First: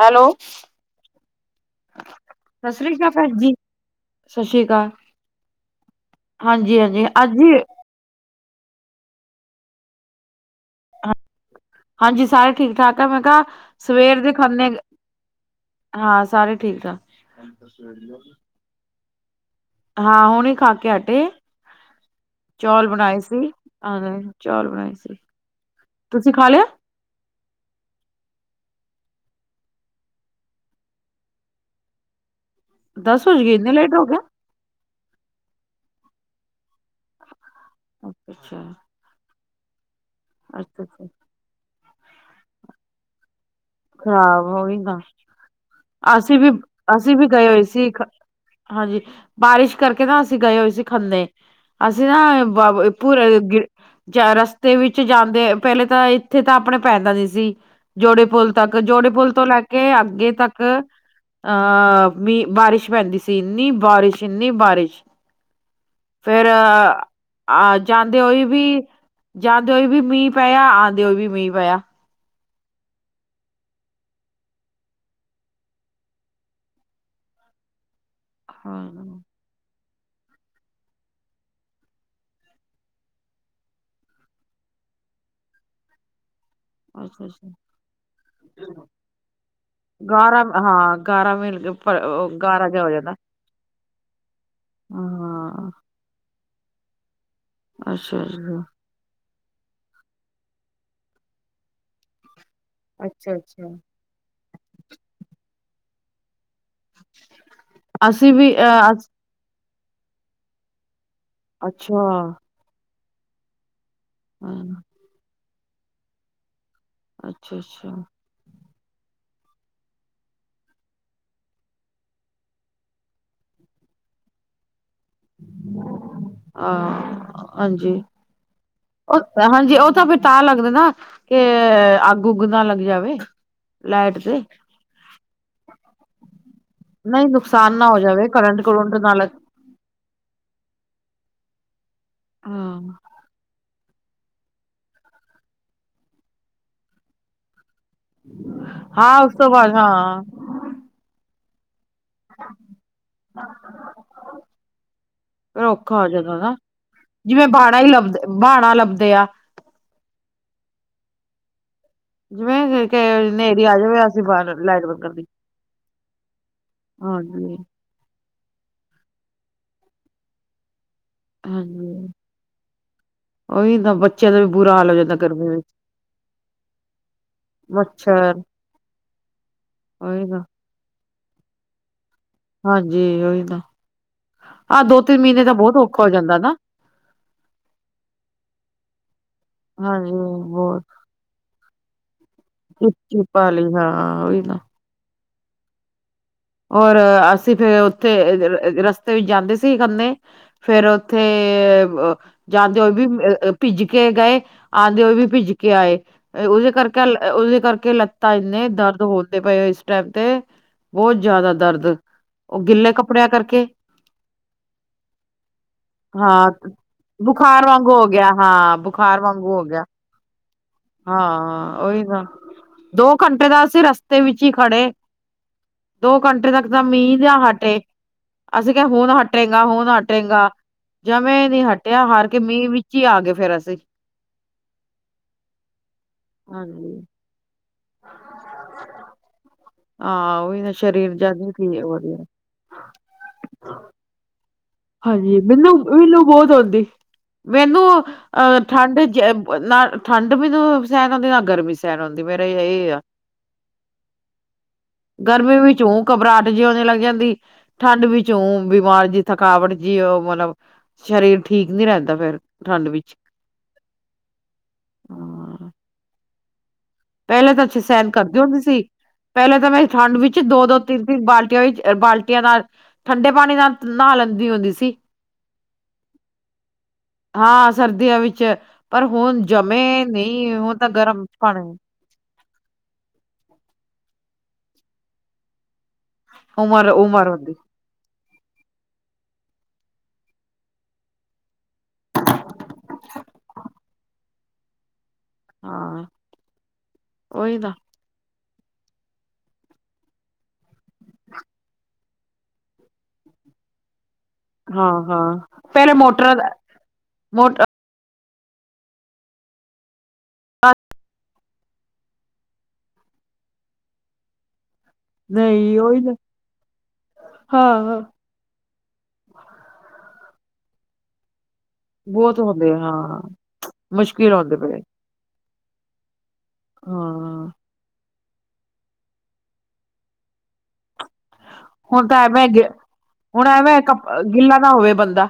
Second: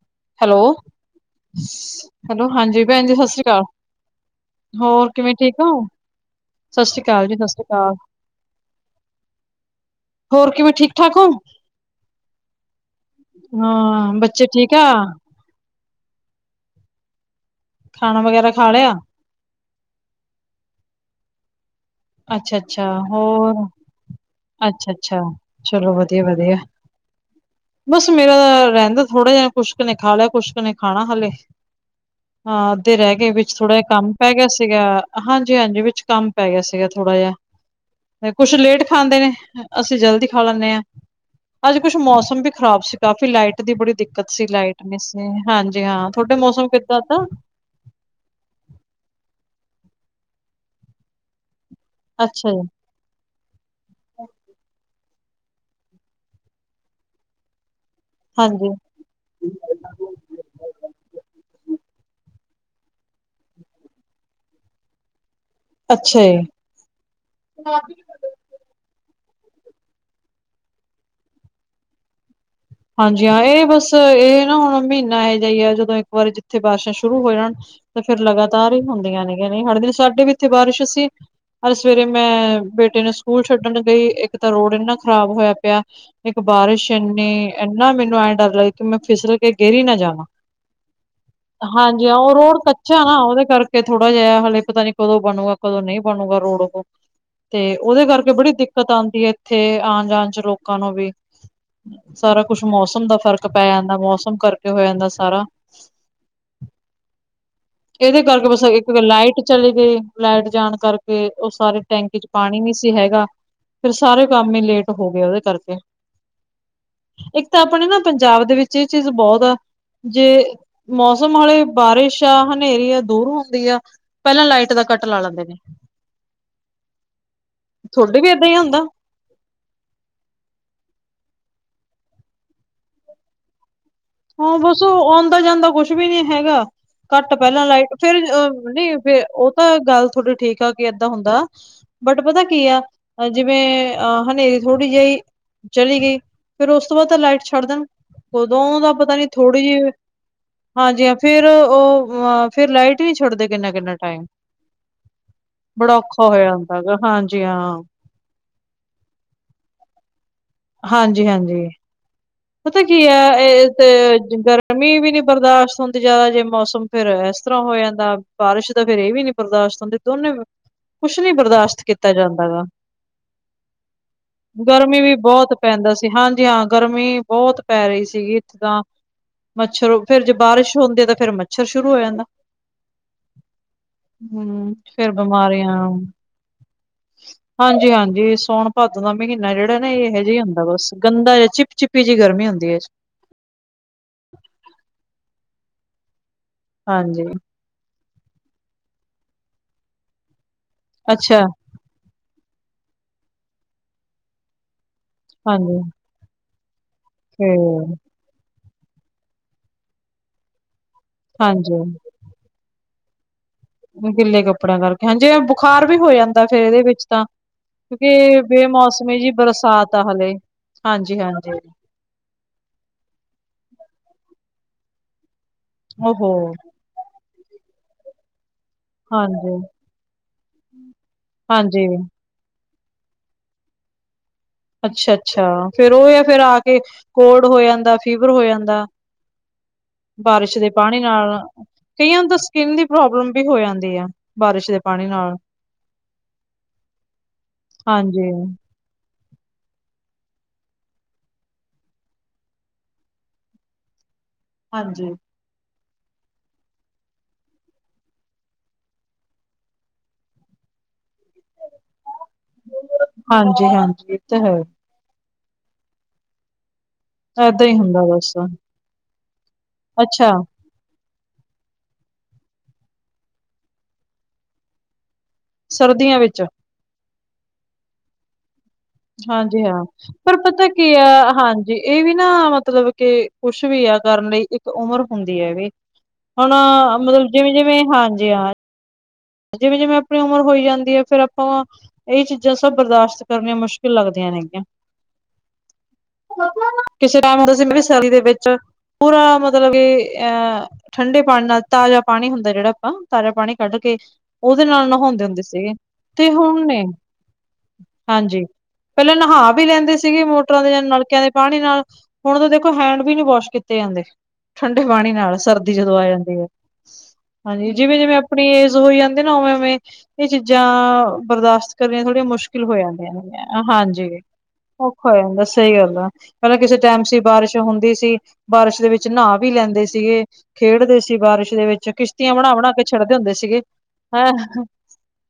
Hello? Hello, ਹਾਂਜੀ ਭੈਣ ਜੀ ਸਤਿ ਸ੍ਰੀ ਅਕਾਲ। ਸਤਿ ਸ੍ਰੀ ਅਕਾਲ ਹੋਰ ਕਿਵੇਂ ਠੀਕ ਹੋ, ਹਾਂਜੀ ਸਤਿ ਸ੍ਰੀ ਹਾਂਜੀ ਅਕਾਲ ਜੀ ਸਤਿ ਹਾਂਜੀ ਸ੍ਰੀ ਅਕਾਲ। ਹੋਰ ਕਿਵੇਂ ਠੀਕ ਠਾਕ ਹੋ। ਹਾਂਜੀ, ਸਾਰੇ ਠੀਕ ਠਾਕ ਆ, ਮੈਂ ਕਿਹਾ ਸਵੇਰ ਦੇ ਖਨ੍ਹੇ ਕਿਆ। ਹਾਂ ਸਾਰੇ ਠੀਕ ਠਾਕ ਆ। ਖਾਣਾ ਵਗੈਰਾ ਖਾ ਲਿਆ। ਹਾਂ ਹੁਣੇ, ਖਾ ਕੇ ਹਟੇ। ਅੱਛਾ ਅੱਛਾ, ਚੌਲ ਬਣਾਏ ਸੀ ਹੋਰ ਹਾਂ ਚੌਲ ਅੱਛਾ ਬਣਾਏ ਸੀ ਅੱਛਾ, ਚਲੋ ਵਧੀਆ ਤੁਸੀਂ ਖਾ ਵਧੀਆ। ਲਿਆ ਬਸ ਮੇਰਾ ਰਹਿੰਦਾ ਥੋੜ੍ਹਾ ਜਿਹਾ, ਕੁਛਕ ਨੇ ਖਾ ਲਿਆ ਕੁਛਕ ਨੇ ਖਾਣਾ ਹੱਲੇ। ਹਾਂ ਅੱਧੇ ਰਹਿ ਦਸ ਗਏ, ਵਜ ਵਿੱਚ ਇੰਨੇ ਥੋੜ੍ਹਾ ਜਿਹਾ ਲੇਟ ਹੋ ਕੰਮ ਪੈ ਗਿਆ ਸੀਗਾ। ਹਾਂਜੀ ਹਾਂਜੀ ਵਿੱਚ ਕੰਮ ਪੈ ਗਿਆ ਸੀਗਾ ਥੋੜਾ ਜਿਹਾ, ਅੱਛਾ ਕੁਝ ਲੇਟ ਖਾਂਦੇ ਨੇ, ਅਸੀਂ ਜਲਦੀ ਖਾ ਲੈਂਦੇ ਅੱਛਾ ਹਾਂ, ਅੱਛਾ ਅੱਜ ਕੁਛ ਮੌਸਮ ਵੀ ਖ਼ਰਾਬ ਸੀ। ਕਾਫੀ ਲਾਈਟ ਦੀ ਬੜੀ ਦਿੱਕਤ ਖਰਾਬ ਸੀ, ਹੋ ਗਈ ਲਾਈਟ ਨਾ ਨਹੀਂ ਸੀ, ਹਾਂਜੀ ਹਾਂ ਤੁਹਾਡੇ ਅਸੀਂ ਵੀ ਮੌਸਮ ਕਿੱਦਾਂ ਅਸੀਂ ਦਾ। ਵੀ ਗਏ ਹੋਏ ਸੀ ਹਾਂਜੀ, ਬਾਰਿਸ਼ ਕਰਕੇ ਨਾ, ਅਸੀਂ ਗਏ ਹੋਏ ਸੀ ਖੰਨੇ ਅਸੀਂ ਅੱਛਾ ਜੀ ਨਾ ਪੂਰੇ ਚਾਰ ਰਸਤੇ ਵਿੱਚ ਜਾਂਦੇ, ਪਹਿਲੇ ਤਾਂ ਇੱਥੇ ਤਾਂ ਆਪਣੇ ਪੈਂਦਾ ਨਹੀਂ ਸੀ। ਜੋੜੇਪੁਲ ਹਾਂਜੀ ਤੱਕ, ਜੋੜੇ ਪੁਲ ਤੋਂ ਲੈ ਕੇ ਅੱਗੇ ਤੱਕ ਅਹ ਬਾਰਿਸ਼ ਪੈਂਦੀ ਸੀ, ਇੰਨੀ ਬਾਰਿਸ਼ ਇੰਨੀ ਬਾਰਿਸ਼ ਅੱਛਾ ਫਿਰ ਜੀ ਆਣ ਜਾਂਣ ਜਾਂਦੇ ਹੋਏ ਵੀ ਜਾਂਦੇ ਹੋਏ ਵੀ ਮੀਂਹ ਪਿਆ, ਆਉਂਦੇ ਹੋਏ ਵੀ ਮੀਂਹ ਪਿਆ। ਹਾਂਜੀ ਹਾਂ ਇਹ ਬਸ ਇਹ ਨਾ ਹੁਣ ਮਹੀਨਾ ਇਹੋ ਜਿ ਹੀ ਹੈ, ਜਦੋਂ ਇੱਕ ਵਾਰੀ ਜਿੱਥੇ ਬਾਰਿਸ਼ਾਂ ਸ਼ੁਰੂ ਹੋ ਜਾਣ। ਤੇ ਫਿਰ ਲਗਾਤਾਰ ਹੀ ਹਾਂ, ਹੁੰਦੀਆਂ ਨੇਗੀਆਂ ਨਹੀ ਹਟਦੀਆਂ, ਸਾਡੇ ਵੀ ਇੱਥੇ ਬਾਰਿਸ਼ ਸੀ। ਅੱਜ ਸਵੇਰੇ ਮੈਂ ਬੇਟੇ ਨੂੰ ਸਕੂਲ ਛੱਡਣ ਗਈ, ਇੱਕ ਤਾਂ ਰੋਡ ਇੰਨਾ ਖ਼ਰਾਬ ਹੋਇਆ ਪਿਆ। ਇੱਕ ਬਾਰਿਸ਼ ਅੱਛਾ ਐਨੀ। ਅੱਛਾ ਐਨਾ ਮੈਨੂੰ ਐ ਡਰ ਲੱਗੇ, ਕਿ ਮੈਂ ਫਿਸਲ ਕੇ ਗਿਰੀ ਨਾ ਜਾਵਾਂ। ਗਾਰਾ ਹਾਂ ਗਾਰਾ ਮਿਲ ਹਾਂਜੀ ਹਾਂ, ਉਹ ਰੋਡ ਗਾਰਾ ਜਿਹਾ ਹੋ ਕੱਚਾ ਜਾਂਦਾ ਨਾ। ਉਹਦੇ ਕਰਕੇ ਥੋੜਾ ਜਿਹਾ ਹਲੇੇ ਪਤਾ ਨੀ, ਕਦੋਂ ਬਣੂਗਾ ਹਾਂ ਕਦੋਂ ਨਹੀਂ ਬਣੂਗਾ ਰੋਡ ਉਹੋ। ਤੇ ਉਹਦੇ ਅੱਛਾ ਕਰਕੇ ਬੜੀ ਅੱਛਾ ਦਿੱਕਤ ਆਂਦੀ ਐ। ਏਥੇ ਆਣ ਜਾਣ ਚ ਲੋਕਾਂ ਨੂੰ ਵੀ ਸਾਰਾ ਕੁਛ ਮੌਸਮ ਦਾ ਫ਼ਰਕ ਪੈ ਅੱਛਾ-ਅੱਛਾ। ਜਾਂਦਾ, ਮੌਸਮ ਕਰਕੇ ਹੋ ਜਾਂਦਾ ਸਾਰਾ। [inaudible] ਇਹਦੇ ਅਸੀਂ ਕਰਕੇ ਵੀ ਬਸ ਅ ਇੱਕ ਲਾਈਟ ਚਲੀ ਗਈ, ਲਾਈਟ ਜਾਣ ਕਰਕੇ ਉਹ ਸਾਰੇ ਅੱਛਾ ਟੈਂਕੀ ਚ ਪਾਣੀ ਨੀ ਸੀ ਹੈਗਾ। ਫਿਰ ਸਾਰੇ ਕੰਮ ਹੀ ਹਾਂ ਲੇਟ ਹੋ ਗਏ ਉਹਦੇ ਕਰਕੇ, ਇੱਕ ਤਾਂ ਆਪਣੇ ਅੱਛਾ-ਅੱਛਾ ਨਾ ਪੰਜਾਬ ਦੇ ਵਿੱਚ ਇਹ ਚੀਜ਼ ਬਹੁਤ ਆ, ਜੇ ਮੌਸਮ ਆਲੇ ਬਾਰਿਸ਼ ਆ ਹਨਾ ਹਨੇਰੀਆ ਦੂਰ ਹੁੰਦੀ ਆ, ਪਹਿਲਾਂ ਲਾਈਟ ਦਾ ਕੱਟ ਲਾ ਲੈਂਦੇ ਨੇ, ਹਾਂ ਹਾਂਜੀ ਥੋਡੇ ਵੀ ਏਦਾਂ ਹੀ ਹੁੰਦਾ। ਉਹ ਹਾਂਜੀ ਉਹ ਤਾਂ ਫੇਰ ਤਾਂ ਲੱਗਦਾ ਨਾ, ਕਿ ਅੱਗ ਉੱਗ ਨਾ ਲੱਗ ਜਾਵੇ। ਲੈਟ। ਹਾਂ ਬਸ, ਆਉਂਦਾ ਜਾਂਦਾ ਕੁਛ ਵੀ ਨੀ ਹੈਗਾ। ਨਹੀਂ ਕੱਟ ਪਹਿਲਾਂ, ਨੁਕਸਾਨ ਲਾਈਟ ਨਾ ਹੋ ਫੇਰ ਜਾਵੇ ਕਰੰਟ ਕਰੰਟ ਨੀ ਨਾ ਫੇਰ ਲੱਗ ਓਹ ਪਰ ਗੱਲ ਥੋਡੀ ਠੀਕ ਆ ਕਿ ਏਦਾਂ ਹੁੰਦਾ, ਬਟ ਪਤਾ ਕੀ ਆ। ਹਾਂ ਜਿਵੇਂ ਅ ਹਨੇਰੀ ਥੋੜ੍ਹੀ ਜਿਹੀ ਚਲੀ ਗਈ, ਫੇਰ ਉਸ ਤੋਂ ਬਾਅਦ ਤਾਂ ਲਾਈਟ ਛੱਡ ਦੇਣ, ਉਦੋਂ ਦਾ ਪਤਾ ਹਾਂ ਨੀ ਉਸ ਤੋਂ ਥੋੜੀ ਬਾਅਦ ਜੀ, ਹਾਂ ਹਾਂਜੀ ਹਾਂ ਫੇਰ ਓਹ ਆ ਫੇਰ ਲਾਈਟ ਨੀ ਛੱਡਦੇ ਕਿੰਨਾ-ਕਿੰਨਾ ਟਾਈਮ। ਫਿਰ ਬੜਾ ਹੋ ਔਖਾ ਹੋਇਆ ਹੁੰਦਾ ਹੈਗਾ, ਹਾਂਜੀ ਹਾਂ। ਬਾੜਾ ਲੱਭਦੇ ਆ। ਹਾਂਜੀ-ਹਾਂਜੀ। ਪਤਾ ਜਿਵੇਂ ਕੀ ਕਿ ਐ, ਹਨੇਰੀ ਇਹ ਆ ਜਾਵੇ ਅਸੀਂ ਤੇ ਬਾਹਰ ਲਾਈਟ ਗਰਮੀ ਬੰਦ ਵੀ ਨੀ ਕਰਦੀ ਬਰਦਾਸ਼ਤ ਹੁੰਦੀ ਜ਼ਿਆਦਾ ਜੇ ਮੌਸਮ ਫੇਰ ਇਸ ਤਰ੍ਹਾਂ ਹਾਂਜੀ-ਹਾਂਜੀ ਹੋ ਜਾਂਦਾ ਬਾਰਿਸ਼ ਦਾ, ਫਿਰ ਇਹ ਵੀ ਨੀ ਬਰਦਾਸ਼ਤ ਹੁੰਦੇ, ਦੋਨੇ ਕੁਛ ਨੀ ਬਰਦਾਸ਼ਤ ਕੀਤਾ ਜਾਂਦਾ ਗਾ। ਉਹੀ ਤਾਂ ਬੱਚਿਆਂ ਦਾ ਵੀ ਬੁਰਾ ਹਾਲ ਹੋ ਗਰਮੀ ਵੀ ਜਾਂਦਾ ਗਰਮੀ ਬਹੁਤ ਵਿੱਚ ਪੈਂਦਾ ਸੀ, ਹਾਂਜੀ ਹਾਂ, ਗਰਮੀ ਬਹੁ ਬਹੁਤ ਪੈ ਰਹੀ ਮੱਛਰ ਸੀਗੀ, ਇੱਥੇ ਤਾਂ ਮੱਛਰ ਫੇਰ ਉਹੀ ਜੇ ਬਾਰ ਤਾਂ ਬਾਰਿਸ਼ ਹੁੰਦੀ ਐ, ਤਾਂ ਫੇਰ ਮੱਛਰ ਸ਼ੁਰੂ ਹੋ ਜਾਂਦਾ। ਹਾਂਜੀ ਉਹੀ ਨਾ, ਹੂੰ ਆਹ ਦੋ ਫੇਰ ਤਿੰਨ ਮਹੀਨੇ ਤਾਂ ਬਿਮਾਰੀਆਂ ਬਹੁਤ ਔਖਾ ਹੋ ਜਾਂਦਾ ਨਾ। ਹਾਂਜੀ-ਹਾਂਜੀ, ਸੌਣ ਭਾਦੋਂ ਦਾ ਮਹੀਨਾ ਜਿਹੜਾ ਨਾ ਇਹ ਹਾਂਜੀ ਇਹੋ ਜਾ ਹੁੰਦਾ ਬਹੁਤ ਬਸ। ਗੰਦਾ ਜਾ, ਚਿੱਪ ਚਿਪੀ ਜੀ ਗਰਮੀ ਹੁੰਦੀ ਐ। ਬਾਹਲੀ ਹਾਂ, ਉਹੀ ਨਾ। ਔਰ ਹਾਂਜੀ, ਅਸੀਂ ਫੇਰ ਉੱਥੇ ਰਸਤੇ ਵਿੱਚ ਜਾਂਦੇ ਸੀ ਖੰਨੇ। ਫੇਰ ਉੱਥੇ ਅੱਛਾ ਜਾਂਦੇ ਹੋਏ ਵੀ ਭਿੱਜ ਕੇ ਗਏ। ਆਂਦੇ ਹੋਏ ਵੀ ਭਿੱਜ ਕੇ ਹਾਂਜੀ, ਆਏ, ਉਹਦੇ ਕਰਕੇ ਆ ਤੇ ਲੱ-ਉਹਦੇ ਕਰਕੇ ਲੱ ਤਾਂ ਇੰਨੇ ਦਰਦ ਹੁੰਦੇ ਪਏ ਸੀ, ਇਸ ਟਾਈਮ ਤੇ। ਬਹੁਤ ਜ਼ਿਆਦਾ ਹਾਂਜੀ। ਦਰਦ, ਉਹ ਗਿੱਲੇ ਕੱਪੜਿਆਂ ਕਰਕੇ। ਗਿੱਲੇ ਕੱਪੜਿਆਂ ਕਰਕੇ, ਹਾਂ ਜਿਵੇਂ ਬੁਖਾਰ ਵੀ ਹੋ ਜਾਂਦਾ ਹਾਂ ਫੇਰ ਇਹਦੇ ਵਿੱਚ ਤਾਂ। ਬੁਖਾਰ ਵਾਂਗੂ ਹੋ ਗਿਆ ਕਿਉਂਕਿ ਬੇ ਹਾਂ ਮੌਸਮੀ ਬੁਖਾਰ ਜੀ ਵਾਂਗੂ ਹੋ ਗਿਆ ਬਰਸਾਤ ਆ ਹਲੇ। ਹਾਂਜੀ-ਹਾਂਜੀ ਹਾਂ ਉਹੀ ਤਾਂ, ਦੋ ਘੰਟੇ ਤਾਂ ਅਸੀਂ ਰਸਤੇ ਵਿੱਚ ਹੀ ਖੜੇ। ਦੋ ਓਹੋ ਘੰਟੇ ਤੱਕ ਤਾਂ ਮੀਂਹ ਜਾ ਹਟੇ। ਅਸੀਂ ਕਿਹਾ ਹੁਣ ਹਾਂਜੀ, ਹਟੇਗਾ-ਹੁਣ ਹਟੇਗਾ, ਜਮੀਂ ਨੀ ਹਾਂਜੀ ਹਟਿਆ ਹਾਰ ਕੇ ਮੀਂਹ ਵਿੱਚ ਹੀ ਆ ਗਏ ਫੇਰ ਅਸੀਂ। ਅੱਛਾ-ਅੱਛਾ, ਫੇਰ ਉਹ ਆ ਫਿਰ ਆ ਕੇ ਹਾਂਜੀ ਕੋਲਡ ਹੋ ਜਾਂਦਾ, ਫੀਵਰ ਹੋ ਜਾਂਦਾ। ਹਾਂ ਬਾਰਿਸ਼ ਉਹੀ ਦੇ ਨਾ ਪਾਣੀ ਸਰੀਰ ਨਾਲ ਜਦ ਵੀ ਠੀਕ ਵਧੀਆ ਕਈਆਂ ਨੂੰ ਤਾਂ। ਸਕਿੰਨ ਦੀ ਪ੍ਰੋਬਲਮ ਵੀ ਹੋ ਜਾਂਦੀ ਆ, ਬਾਰਿਸ਼ ਦੇ। ਪਾਣੀ ਨਾਲ ਹਾਂਜੀ, ਮੈਨੂੰ-ਮੈਨੂੰ ਬਹੁਤ ਹੁੰਦੀ ਮੈਨੂੰ ਹਾਂਜੀ, ਅਹ। ਠੰਡ ਜ ਨਾ ਠੰਡ ਮੈਨੂੰ ਸਹਿਣ ਹੁੰਦੀ, ਨਾ ਗਰਮੀ ਸਹਿਣ ਹੁੰਦੀ, ਮੇਰੇ ਇਹ ਆ। ਹਾਂਜੀ। ਗਰਮੀ ਵਿੱਚ ਔ ਘਬਰਾਹਟ ਜੀ ਹੋਣੇ ਲੱਗ ਜਾਂਦੀ ਠੰਡ ਵਿੱਚ ਓ ਬਿਮਾਰ ਜੀ ਥੱਕ ਥਕਾਵਟ ਜੀ ਉਹ ਮਤਲਬ ਸਰੀਰ ਠੀਕ ਨਹੀਂ ਰਹਿੰਦਾ ਫੇਰ। ਠੰਡ ਵਿੱਚ ਹਾਂਜੀ-ਹਾਂਜੀ ਇਹ ਤੇ ਹੈ। ਹਾਂ। ਪਹਿਲਾਂ ਤਾਂ ਏਦਾਂ ਹੀ ਅਸੀ ਹੁੰਦਾ ਸਹਿਣ ਬਸ ਕਰਦੇ ਹੁੰਦੇ ਸੀ ਪਹਿਲਾਂ ਤਾਂ ਮੈਂ ਠੰਡ ਅੱਛਾ ਵਿੱਚ ਦੋ-ਦੋ ਤਿੰਨ-ਤਿੰਨ ਬਾਲਟੀਆਂ ਵੀ, ਬਾਲਟੀਆਂ ਨਾਲ ਠੰਡੇ ਪਾਣੀ ਨਾਲ ਨਹਾ ਲੈਂਦੀ ਹੁੰਦੀ ਸੀ। ਸਰਦੀਆਂ ਵਿੱਚ? ਹਾਂ ਸਰਦੀਆਂ ਵਿੱਚ। ਪਰ ਹੁਣ ਹਾਂਜੀ ਜਮੇ ਹਾਂ ਪਰ ਨਹੀਂ ਪਤਾ ਹੁਣ ਤਾਂ ਕੀ ਆ ਗਰਮ ਹਾਂਜੀ ਪਾਣੀ ਇਹ ਵੀ ਨਾ ਮਤਲਬ ਕੇ ਕੁੱਛ ਵੀ ਆ ਕਰਨ ਲਈ ਇੱਕ ਉਮਰ ਹੁੰਦੀ ਐ ਇਹ ਵੀ ਉਮਰ ਹੈਣਾ ਉਮਰ ਮਤਲਬ ਹੁੰਦੀ ਜਿਵੇਂ-ਜਿਵੇਂ ਹਾਂਜੀ ਹਾਂ ਜਿਵੇਂ-ਜਿਵੇਂ ਆਪਣੀ ਉਮਰ ਹੋਈ ਜਾਂਦੀ ਫੇਰ ਆਪਾਂ ਇਹੀ ਚੀਜ਼ਾਂ ਸਭ ਬਰਦਾਸ਼ਤ ਕਰਨੀਆਂ ਮੁਸ਼ਕਿਲ ਲੱਗਦੀਆਂ ਨੇ ਹੈਗੀਆਂ। ਹਾਂ ਕਿਸੇ [unintelligible] ਉਹੀ ਨਾ [unintelligible] ਦੇ ਵਿੱਚ ਪੂਰਾ ਮਤਲਬ ਕਿ ਅਹ ਠੰਡੇ ਪਾਣੀ ਨਾਲ ਤਾਜ਼ਾ ਪਾਣੀ ਹੁੰਦਾ ਜਿਹੜਾ ਆਪਾਂ ਤਾਜਾਂ ਪਾਣੀ ਕੱਢ ਕੇ ਉਹਦੇ ਨਾਲ ਹਾਂ ਹਾਂ ਨਹਾਉਂਦੇ ਹੁੰਦੇ ਸੀਗੇ ਪਹਿਲੇ ਤੇ ਮੋਟਰਾਂ ਹੁਣੇ ਨੇ ਮੋਟਰ ਹਾਂਜੀ। ਪਹਿਲਾਂ ਨਹਾ ਵੀ ਲੈਂਦੇ ਸੀਗੇ ਮੋਟਰਾਂ ਦੇ ਜਾਂ ਨਲਕਿਆਂ ਦੇ ਪਾਣੀ ਨਾਲ ਹੁਣ ਤਾਂ ਦੇਖੋ ਹੈਂਡ ਵੀ ਨੀ ਵਾਸ਼ ਕੀਤੇ ਜਾਂਦੇ। ਠੰਡੇ ਪਾਣੀ ਨਾਲ ਸਰਦੀ ਨਹੀਂ ਜਦੋਂ ਉਹੀ ਆ ਨਾ ਜਾਂਦੀ ਏ, ਹਾਂਜੀ ਜਿਵੇਂ ਹਾਂ ਜਿਵੇਂ ਆਪਣੀ ਏਜ਼ ਹੋਈ ਜਾਂਦੀ ਕਿੰਦੇ ਨਾ ਉਵੇਂ-ਉਵੇਂ ਇਹ ਚੀਜ਼ਾਂ ਬਰਦਾਸ਼ਤ ਕਰੀਆਂ ਥੋੜੀਆਂ ਬਹੁਤ ਮੁਸ਼ਕਿਲ ਹੁੰਦੇ ਹੋ ਹਾਂ ਜਾਂਦੀਆਂ ਨੇ ਹਾਂਜੀ ਮੁਸ਼ਕਿਲ ਹੁੰਦੇ ਪਏ ਹੋ ਜਾਂਦਾ। ਸਹੀ ਗੱਲ ਆ, ਪਹਿਲਾਂ ਕਿਸੇ ਟਾਈਮ ਸੀ ਹਾਂ ਬਾਰਿਸ਼ ਹੁੰਦੀ ਸੀ। ਬਾਰਿਸ਼ ਦੇ ਵਿੱਚ ਨਹਾ ਵੀ ਲੈਂਦੇ ਸੀਗੇ, ਖੇਡਦੇ ਸੀ ਬਾਰਿਸ਼ ਦੇ ਵਿੱਚ ਹੁਣ ਤਾਂ ਕਿਸ਼ਤੀਆਂ ਐਵੇਂ ਬਣਾ-ਬਣਾ ਕੇ ਛੱਡਦੇ ਹੁੰਦੇ ਹੁਣ ਸੀਗੇ ਐਵੇਂ ਕੱਪ ਹੈਂ ਗਿੱਲਾ ਨਾ ਹੋਵੇ ਬੰਦਾ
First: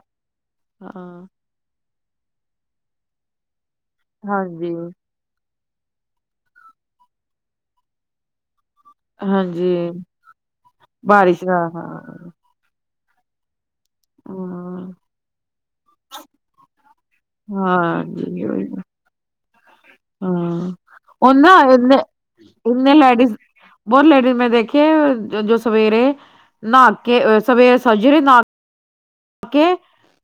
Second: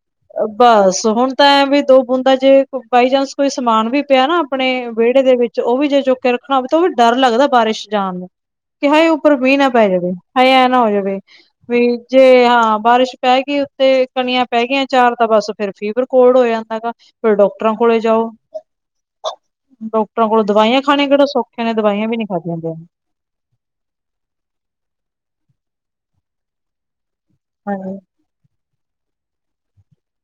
ਬਸ ਹਾਂ ਹੁਣ ਤਾਂ ਐ ਵੀ ਦੋ ਬੂੰਦਾ ਜੇ ਬਾਇ ਚਾਂਸ ਕੋਈ ਸਮਾਨ ਵੀ ਪਿਆ ਨਾ ਆਪਣੇ ਹਾਂਜੀ ਵਿਹ ਵੇਹੜੇ ਦੇ ਵਿੱਚ ਉਹ ਵੀ ਜੇ ਚੁੱਕ ਕੇ ਰੱਖਣਾ ਹੋਵੇ ਤਾਂ ਉਹ ਵੀ ਡਰ ਲੱਗਦਾ ਬਾਰਿਸ਼ ਜਾਣ ਨੂੰ। ਕਿ ਹਾਏ ਉੱਪਰ ਮੀਂਹ ਨਾ ਹਾਂਜੀ ਪੈ ਜਾਵੇ, ਹਏ ਐਂ ਨਾ ਹੋ ਜਾਵੇ ਬਾਰਿਸ਼ ਦਾ ਵੀ ਹਾਂ ਜੇ ਹਾਂ ਬਾਰਿਸ਼ ਪੈ ਗਈ ਉੱਤੇ ਕਣੀਆਂ ਪੈ ਗਈਆਂ ਹਮ ਚਾਰ ਤਾਂ ਬਸ ਫੇਰ ਫੀਵਰ ਕੋਲਡ ਹੋ ਜਾਂਦਾ ਗਾ। ਫਿਰ ਡਾਕਟਰਾਂ ਕੋਲ ਜਾਓ। ਹਾਂਜੀ ਡਾਕਟਰਾਂ ਕੋਲੋਂ ਹਾਂ ਦਵਾਈਆਂ ਖਾਣੇ ਕਿਹੜਾ ਉਹ ਨਾ ਸੌਖੇ ਨੇ ਇਨੇ ਦਵਾਈਆਂ ਵੀ ਨਹੀਂ ਖਾਦੀ ਜਾਦੀਆਂ। [unintelligible] ਬਹੁਤ ਲੈਡੀਜ਼ ਮੈਂ ਦੇਖੇ ਜੋ ਸਵੇਰੇ ਨਾਹ ਕੇ, ਸਵੇਰੇ ਜਾਂਦੀਆਂ ਸਜਰੇ ਨਾ ਕੇ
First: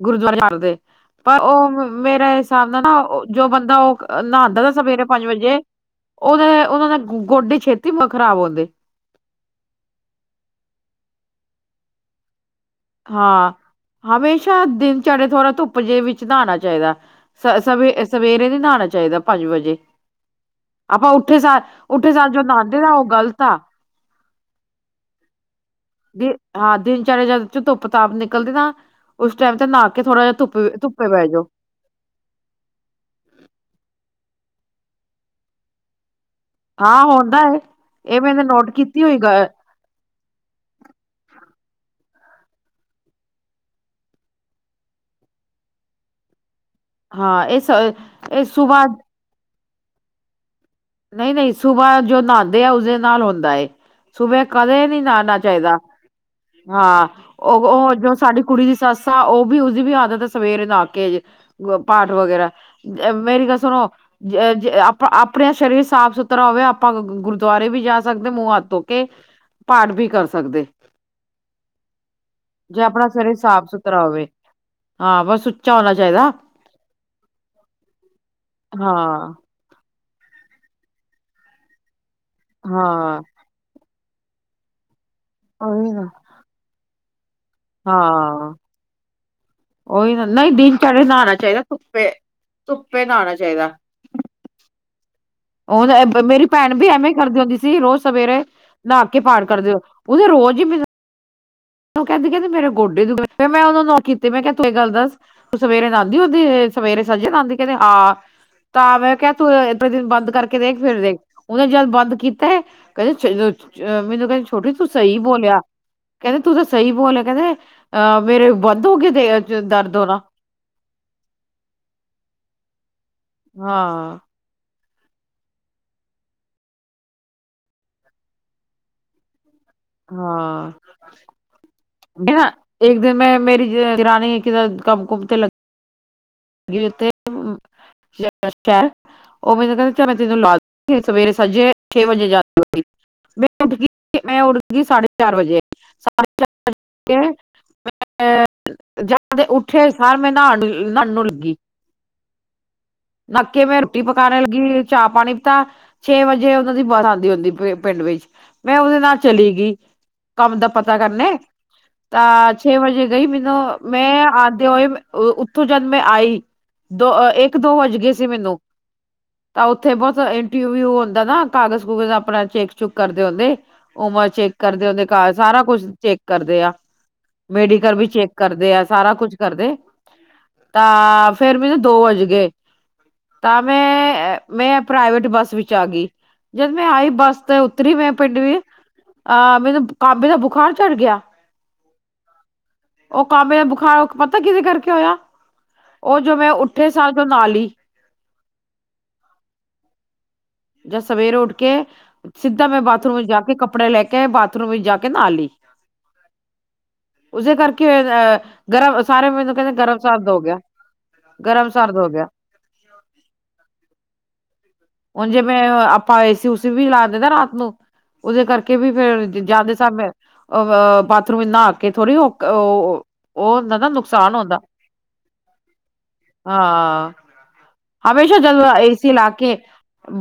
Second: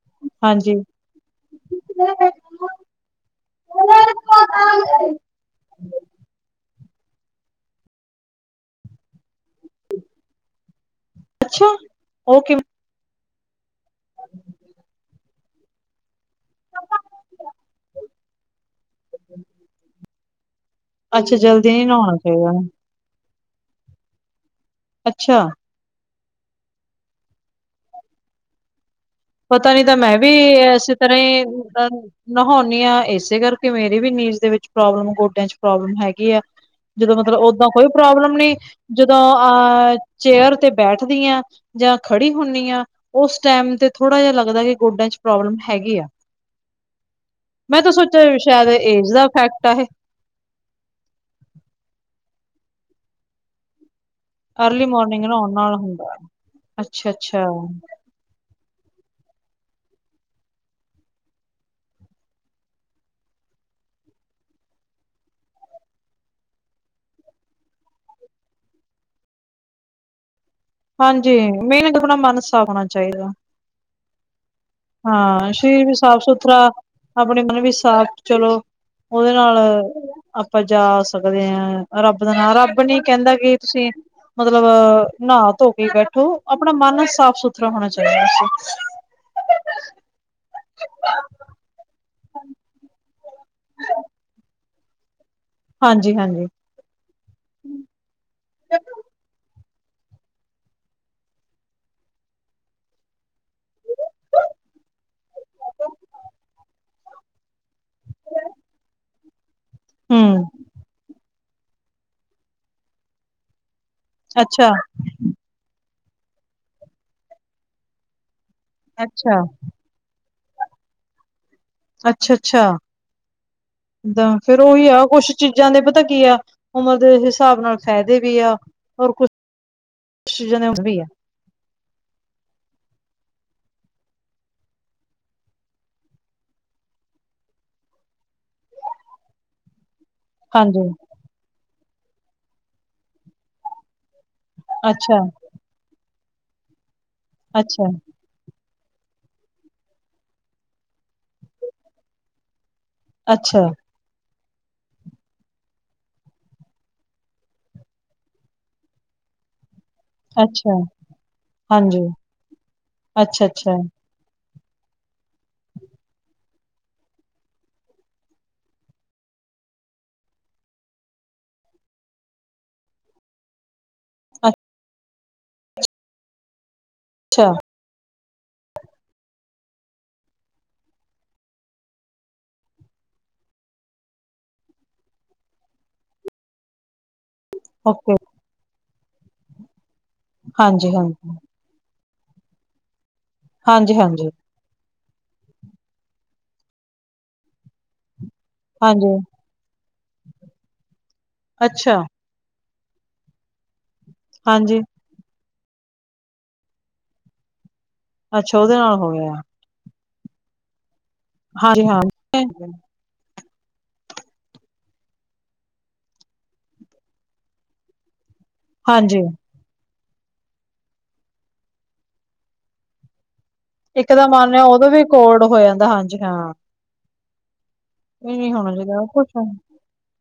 ਗੁਰਦੁਆਰੇ ਹਾਂਜੀ ਜਾਂਦੇ। ਪਰ ਉਹ ਮੇਰੇ ਹਿਸਾਬ ਨਾਲ ਨਾ, ਜੋ ਬੰਦਾ ਉਹ ਨਹਾਦਾ ਸਵੇਰੇ ਹਾਂਜੀ ਪੰਜ ਵਜੇ ਉਹਦੇ ਉਹਨਾਂ ਦੇ ਗੋਡੇ ਛੇਤੀ ਖ਼ਰਾਬ ਹੁੰਦੇ। ਅੱਛਾ, ਉਹ ਕਿਵੇਂ? ਹਾਂ, ਹਮੇਸ਼ਾ ਦਿਨਚਰਿਆ ਥੋੜਾ ਧੁੱਪ ਜੇ ਵਿੱਚ ਨਾ ਨਾਣਾ ਚਾਹੀਦਾ। ਸ ਸਵੇ ਸਵੇਰੇ ਨੀ ਨਹਾਣਾ ਚਾਹੀਦਾ ਪੰਜ ਵਜੇ। ਆਪਾਂ ਅੱਛਾ ਉੱਠੇ ਸਾਰ ਜਲਦੀ ਨੀ ਉੱਠੇ ਨਹਾਉਣਾ ਸਾਰ ਜੋ ਚਾਹੀਦਾ ਨਾਣਦੇ ਨਾ ਉਹ ਗ਼ਲਤ ਆ। ਅੱਛਾ। ਹਾਂ ਦਿਨਚਰਿਆ ਜਦ ਚ ਧੁੱਪ ਤਾਪ ਨਿਕਲਦੀ ਨਾ ਉਸ ਟਾਈਮ ਤੇ ਪਤਾ ਨੀ ਨਹਾ ਤਾਂ ਕੇ ਮੈਂ ਥੋੜਾ ਵੀ ਜਿਹਾ ਧੁੱਪ ਇਸੇ ਧੁੱਪੇ ਤਰ੍ਹਾਂ ਬਹਿ ਜਾਓ ਈ ਨਹਾਉਂਦੀ ਹਾਂ ਇਸੇ ਕਰਕੇ ਮੇਰੀ ਵੀ ਨੀਂਜ਼ ਦੇ ਵਿੱਚ ਪ੍ਰੋਬਲਮ, ਗੋਡਿਆਂ ਚ ਪ੍ਰੋਬਲਮ ਹੈਗੀ ਆ। ਹਾਂ ਜਦੋਂ ਮਤਲਬ ਹੁੰਦਾ ਏ। ਓਦਾਂ ਕੋਈ ਇਹ ਪ੍ਰੋਬਲਮ ਮੈਨੇ ਨਈ, ਨੋਟ ਕੀਤੀ ਹੋਈ ਜਦੋਂ ਗ ਅਹ ਚੇਅਰ ਤੇ ਬੈਠਦੀ ਹਾਂ ਜਾਂ ਖੜੀ ਹੁੰਦੀ ਹ ਉਸ ਟਾਈਮ ਤੇ। ਥੋੜਾ ਜਿਹਾ ਲੱਗਦਾ ਕਿ ਗੋਡਿਆਂ ਚ ਪ੍ਰੋਬਲਮ ਹੈਗੀ ਆ। ਹਾਂ ਇਹ ਸ ਮੈਂ ਤਾਂ ਸੋਚਿਆ ਇਹ ਸ਼ਾਇਦ ਸੁਬਾਹ ਏਜ ਦਾ ਇਫੈਕਟ ਆ ਇਹ। ਨਹੀਂ ਨਹੀਂ ਸੁਬਾਹ ਜੋ ਨਾਂਦੇ ਆ ਉਸਦੇ ਨਾਲ ਹੁੰਦਾ। ਸੁਬੇ ਅਰਲੀ ਕਦੇ ਨੀ ਮੋਰਨਿੰਗ ਨਾਨਾ ਨਹਾਉਣ ਨਾਲ ਚਾਹੀਦਾ ਹੁੰਦਾ। ਹਾਂ ਅੱਛਾ-ਅੱਛਾ ਉਹ ਉਹ ਜੋ ਸਾਡੀ ਕੁੜੀ ਦੀ ਸੱਸ ਆ ਉਹ ਵੀ ਉਸਦੀ ਵੀ ਆਦਤ ਹੈ ਸਵੇਰੇ ਨਾ ਕੇ ਪਾਠ ਵਗੈਰਾ। ਅ ਮੇਰੀ ਗੱਲ ਸੁਣੋ ਜ ਆਪਾ ਆਪਣੇ ਸਰੀਰ ਸਾਫ਼ ਸੁਥਰਾ ਹੋਵੇ ਆਪਾਂ ਗੁਰਦੁਆਰੇ ਵੀ ਜਾ ਸਕਦੇ ਮੂੰਹ ਹੱਥ ਧੋ ਕੇ ਪਾਠ ਵੀ ਕਰ ਸਕਦੇ। ਹਾਂਜੀ ਮੇਨ ਤ ਆਪਣਾ ਮਨ ਸਾਫ ਹੋਣਾ ਚਾਹੀਦਾ। ਕਰਾਵੇ ਹਾਂ ਸਰੀਰ ਵੀ ਸਾਫ਼ ਸੁਥਰਾ ਆਪਣੇ ਮਨ ਵੀ ਸਾਫ਼ ਚਲੋ। ਉਹਦੇ ਹਾਂ ਨਾਲ ਲ ਆਪਾਂ ਜਾ ਸਕਦੇ ਹਾਂ ਰੱਬ ਦਾ ਨਾਂ ਰੱਬ ਨੀ ਹਾਂ ਕਹਿੰਦਾ ਕਿ ਤੁਸੀਂ ਮਤਲਬ ਨਾ ਧੋ ਕੇ ਉਹੀ ਨਾ ਬੈਠੋ ਆਪਣਾ ਮਨ ਸਾਫ਼ ਸੁਥਰਾ ਹੋਣਾ ਚਾਹੀਦਾ ਸੀ। ਹਾਂ ਉਹੀ ਨਾ ਨਹੀਂ ਦਿਨਚਰੇ ਨਾਣਾ ਚਾਹੀਦਾ ਧੁੱਪੇ ਧੁੱਪੇ ਨਾਣਾ ਚਾਹੀਦਾ। ਹਾਂਜੀ ਉਹ ਹਾਂਜੀ ਮੇਰੀ ਭੈਣ ਵੀ ਐਵੇਂ ਕਰਦੀ ਹੁੰਦੀ ਸੀ ਰੋਜ਼ ਸਵੇਰੇ ਨਹਾ ਕੇ ਪਾਠ ਕਰਦੇ ਹੋ ਉਹਦੇ ਰੋਜ਼ ਹੀ ਮ ਉਹ ਕਹਿੰਦੀ ਕਹਿੰ ਦੀ ਮੇਰੇ ਗੋਡੇ ਮੈਂ ਉਹਨੂੰ ਕੀਤੇ ਮੈਂ ਕਿਹਾ ਤੂੰ ਇਹ ਗੱਲ ਦੱਸ। ਉਹ ਸਵੇਰੇ ਨਾਦੀ ਹੁੰਦੀ ਉਹਦੀ ਸਵੇਰੇ ਸਜੇ ਨਾਦੀ ਕਹਿੰਦੀ ਹਾਂ ਤਾਂ ਮੈਂ ਕਹਿ ਤੂੰ ਇ ਦਿਨ ਬੰਦ ਹੂੰ ਕਰਕੇ ਦੇਖ ਫਿਰ ਦੇਖ ਉਹਨੇ ਜਦ ਬੰਦ ਕੀਤਾ ਕਹਿੰਦੇ ਅਹ ਮੈਨੂੰ ਕਹਿੰਦੇ ਅੱਛਾ ਛੋਟੀ ਤੂੰ ਸਹੀ ਬੋਲਿਆ। ਕਹਿੰਦੇ ਤੂੰ ਸਹੀ ਬੋਲ ਕਹਿੰਦੇ ਅਹ ਮੇਰੇ ਵੱਧੋਗੇ ਦੇ ਅੱਛਾ ਦਰਦ ਹੋ ਨਾ ਅੱਛਾ ਹਾਂ ਅੱਛਾਦ। ਫੇਰ ਉਹੀ ਆ ਕੁਛ ਚੀਜ਼ਾਂ ਦੇ ਪਤਾੱਕੀ ਆ ਉਮਰ ਦੇ ਹਿਸਾਬ ਨਾਲ ਫਾਇਦੇ ਵੀ ਆ ਔਰ ਕੁਛ ਚੀਜ਼ਾਂ ਦੇ ਹਾਂ। ਵੀ ਆ ਨਾ ਇੱਕ ਦਿਨ ਮੈਂ ਮੇਰੀ ਦਰਾਣੀ ਕਿ ਕੰਮ ਕੁਮ ਤੇ ਲੱ ਉਥੇ ਸ਼ਹਿਰ ਉਹ ਮੈਨੂੰ ਕਹਿੰ ਚੈਂ ਤੈਨੂੰ ਲਾ ਹਾਂਜੀ [unintelligible] ਸਵੇਰੇ ਸੱਜੇ ਛੇ ਵਜੇ ਮੈਂ ਉੱਠ ਮੈਂ ਉੱਠ ਗ ਸਾਢੇ ਅੱਛਾ ਚਾਰ ਵਜੇ ਅੈਂ। ਅੱਛਾ [unintelligible] ਐ ਜੋ ਦੇ ਉੱਠੇ ਸਾਰ ਮੈਂ ਨਾਣ ਨੂੰ ਨਣ ਨੂੰ ਲੱਗੀ। ਨਾਕੇ ਅੱਛਾ ਮੇਰ ਰੋਟੀ ਪਕਾਣੇ ਲੱਗੀ, ਚਾਹ-ਪਾਣੀ ਪਤਾ ਛੇ ਵਜੇ ਉਹਨਾਂ ਦੀ ਬੜ ਆੰਦੀ ਹੁੰਦੀ ਪਿ ਪਿੰਡ ਵਿੱਚ। ਮੈਂ ਓਦੇ ਨਾਲ ਚਲੀ ਗੀ। ਕੰਮ ਦਾ ਅੱਛਾ ਪਤਾ ਕਰਨੇ, ਹਾਂਜੀ, ਤਾਂ ਛੇ ਵਜੇ ਗਈ ਮੈਨੂੰ ਅੱਛਾ-ਅੱਛਾ, ਮੈਂ ਤੇ ਔਏ ਉੱਥੋਂ ਜਦ ਮੈਂ ਆਈ, ਦੋਹ ਏਕ-ਦੋ ਵੱਜ ਗੇ ਸੀ ਮੈਨੂੰ। ਤਾਂ ਔਥੇ ਬੌਤ ਇੰਟੀਵੀਊ ਹੁੰਦਾ ਨਾ ਕਾਗਜ਼-ਕੂਗਜ਼ ਅਪਣਾ ਚੇਕ-ਚੁਕ ਕਰਦੇ ਹੋੰਦੇ। ਉਮਰ ਚੇਕ ਕਰਦੇ ਓਦੇ ਘਰ, ਸਾਰਾ ਕੁਛ ਚੇਕ ਕਰਦੇ ਆ। ਅੱਛਾ, ਮੈਡੀਕਲ ਵੀ ਚੈੱਕ ਕਰਦੇ ਆ ਸਾਰਾ ਕੁਛ ਕਰਦੇ ਤਾਂ ਫੇਰ ਮੇਨੂ ਦੋ ਵਜ ਗਏ ਤਾਂ ਮੈਂ ਮੈਂ ਪ੍ਰਾਈਵੇਟ ਬੱਸ ਵਿੱਚ ਆ ਗਈ ਜਦ ਮੈਂ ਆਈ ਬੱਸ ਤੇ ਉੱਤਰੀ ਮੈਂ ਓਕੇ, ਪਿੰਡ ਵੀ ਅਹ ਮੈਨੂੰ ਕਾਂਬੇ ਦਾ ਬੁਖਾਰ ਚੜ ਗਿਆ। ਹਾਂਜੀ-ਹਾਂਜੀ। ਉਹ ਕਾਂਬੇ ਦਾ ਬੁਖਾਰ ਹਾਂਜੀ-ਹਾਂਜੀ, ਪਤਾ ਕਿਦੇ ਕਰਕੇ ਹੋਇਆ ਉਹ ਜੋ ਮੈਂ ਉੱਠੇ ਸਾਰ ਜੋ ਨਾਲੀ ਹੀ ਹਾਂਜੀ। ਜਾਂ ਸਵੇਰੇ ਉੱਠ ਕੇ ਅੱਛਾ, ਸਿੱਧਾ ਮੈਂ ਬਾਥਰੂਮ ਵਿੱਚ ਜਾ ਕੇ ਕੱਪੜੇ ਲੈ ਕੇ ਬਾਥਰੂਮ ਹਾਂਜੀ, ਵਿੱਚ ਜਾ ਕੇ ਕੇ ਨਾਲੀ ਉਸੇ ਕਰਕੇ ਅਹ ਅੱਛਾ ਉਹਦੇ ਨਾਲ ਗਰਮ ਹੋ ਸਾਰੇ ਗਿਆ। ਮ ਕਹਿੰਦੇ ਗਰਮ ਸਰਦ ਹੋ ਗਿਆ। ਗਰਮ ਹਾਂਜੀ ਸਰਦ ਹਾਂ। ਹੋ ਗਿਆ ਹੁਣ ਜਿਵੇਂ ਆਪਾਂ ਏ ਸੀ ਊ ਸੀ ਵੀ ਲਾ ਦਿੰਦਾ ਰਾਤ ਨੂੰ ਉਹਦੇ ਕਰਕੇ ਕੇ ਵੀ ਹਾਂਜੀ ਫੇਰ ਜਾਂਦੇ ਸਾਬ ਅ ਬਾਥਰੂਮ ਨਾ ਕੇ ਥੋੜ੍ਹੀ ਉਹ ਉਹ ਨਾ ਇੱਕ ਤਾਂ ਨੁਕਸਾਨ ਹੁੰਦਾ ਮੰਨਦੇ ਉਦੋਂ ਵੀ ਕੋਲਡ ਹੋ ਜਾਂਦਾ ਹਾਂਜੀ ਹਾਂ। ਹਾਂ ਹਮੇਸ਼ਾ ਇਹ ਨੀ ਜਦ ਹੋਣਾ ਚਾਹੀਦਾ ਇਸੇ ਕੁਛ ਇਲਾਕੇ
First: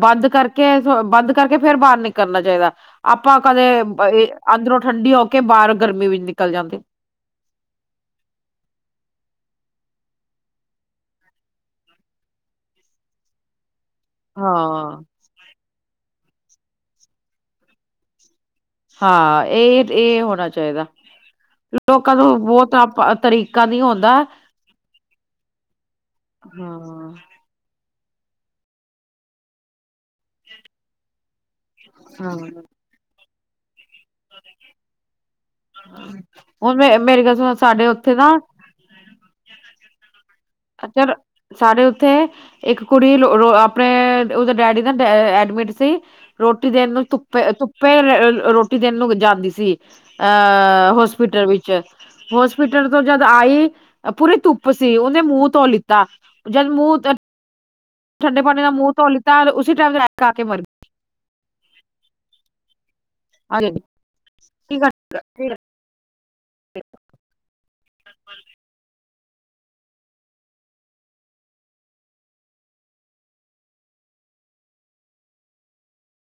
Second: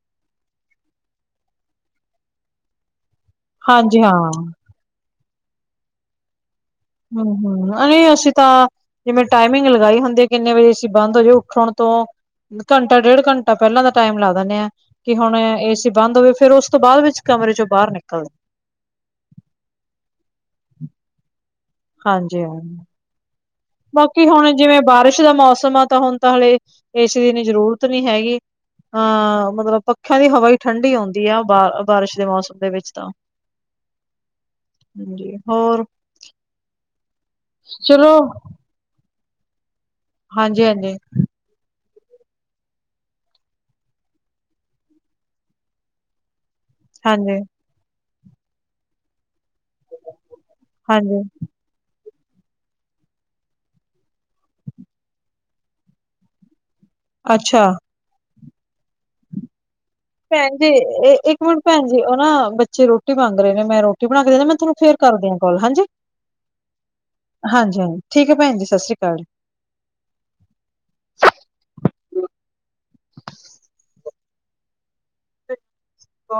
ਬੰਦ ਕਰਕੇ ਥੋ ਬੰਦ ਕਰਕੇ ਫੇਰ ਬਾਰ ਨੀ ਕਰਨਾ ਚਾਈਦਾ। ਅਪਾਂ ਕਦੇ ਹਾਂਜੀ ਬਏ ਹਾਂ, ਅੰਦਰੋਂ ਠੰਡੀ ਹੋ ਕੇ ਬਾਰ ਗਰਮੀ ਵਿੱਚ ਨਿਕਲ ਜਾਂਦੇ। ਹੰ ਹੰ ਅਰੇ ਅਸੀਂ ਤਾਂ ਕਿ ਮੈ ਟਾਈਮਿੰਗ ਲਗਾਈ, ਹੁੰਦੇ ਕਿੰਨੇ ਵਜੇ ਅਸੀਂ ਬੰਦ ਹੋ ਜੇ ਉੱਠਣ ਤੋਂ ਘੰਟਾ ਡੇਢ ਘੰਟ ਤਾ ਪੈਲਾਂ ਦਾ ਟਾਈਮ ਲਾ ਦਿਣੇ ਆਂ ਹਾਂ ਕਿ ਹੁਣ ਏ ਸੀ ਬੰਦ ਹੋਵੇ ਫੇਰ ਓਸ ਤੋਂ ਬਾਦ ਵਿੱਚ ਕਮਰੇ ਚੋਂ ਬਾਰ ਨਿਕਲਦੇ। ਹਾਂ, ਏਦ ਏ ਹੋਣਾ ਚਾਈਦਾ। ਲੋਕਾਂ ਨੂੰ ਹਾਂਜੀ ਹਾਂ। ਬੌਤ ਅਪ ਤਰੀਕ ਬਾਕੀ ਹੁਣ ਜਿਵੇਂ ਬਾਰਿਸ਼ ਦਾ ਮੌਸਮ ਆ ਤਾਂ ਹੁਣ ਤਾਂ ਹਾਲੇ ਹਾਂ ਏਸੀ ਦੀ ਨੀ ਜ਼ਰੂਰਤ ਨੀ ਹੈਗੀ। ਹਾਂ ਮਤਲਬ, ਪੱਖਿਆਂ ਦੀ ਹਵਾ ਈ ਠੰਡੀ ਔੰਦੀ ਆ, ਬਾਹ ਬਾਰਿਸ਼ ਦੇ ਹਾਂ ਮੌਸਮ ਦੇ ਵਿੱਚ ਤਾਂ। ਹਾਂਜੀ, ਹੋਰ? ਹੁਣ ਮੇ ਮੇਰੀ ਗਲ ਸੁਣੋ, ਸਾਡੇ ਚਲੋ ਔਥੇ ਨਾ ਹਾਂਜੀ, ਹਾਂਜੀ। ਸ ਸਾਰੇ ਉੱਥੇ ਇੱਕ ਕੁੜੀ ਰੋ ਆਪਣੇ ਉਦੇ ਡੈਡੀ ਨਾ ਡੈਅ ਐਡਮਿਟ ਸੀ। ਰੋਟੀ ਦੇਣ ਨੂੰ ਧੁੱਪੇ- ਹਾਂਜੀ-ਹਾਂਜੀ ਧੁੱਪੇ ਰੇ-ਰੋਟੀ ਦੇਣ ਨੂੰ ਜਾਂਦੀ ਸੀ। ਅਹ ਅਹ, ਹੋਸਪਿਟਲ ਵਿੱਚ। ਹੋਸਪਿਟਲ ਤੋਂ ਜਦ ਆਈ ਅ ਪੂਰੀ ਧੁੱਪ ਸੀ, ਔਨੇ ਮੂੰਹ ਧੋ ਲਿੱਤਾ, ਜਦ ਮੂੰਹ ਤ ਅੱਛਾ। ਠੰਡੇ ਪਾਣੀ ਨਾਲ ਮੂੰਹ ਧੋ ਲਿੱਤਾ ਔਰ ਉਸੀ ਟਾਈਮ ਅਟੈਕ ਆ ਕੇ ਭੈਣ ਮਰ ਗਈ ਜੀ, ਏਹ ਇੱਕ ਮਿੰਟ ਭੈਣ ਜੀ, ਓਹ ਨਾ ਬੱਚੇ ਰੋਟੀ ਮੰਗ ਰਹੇ ਨੇ ਮੈਂ ਰੋਟ ਤੂ ਬਣਾ ਕੇ ਦੇਦੇ, ਮੈਂ ਥੁਨੂੰ ਫੇਰ ਕਰਦੀ ਹਾਂ ਹਾਂਜੀ, ਕੋਲ, ਹਾਂਜੀ। ਹਾਂਜੀ- ਹਾਂਜੀ, ਠੀਕ ਏ ਭੈਣ ਜੀ ਸਤ ਸ੍ਰੀ ਕਾਲ। ਕੋ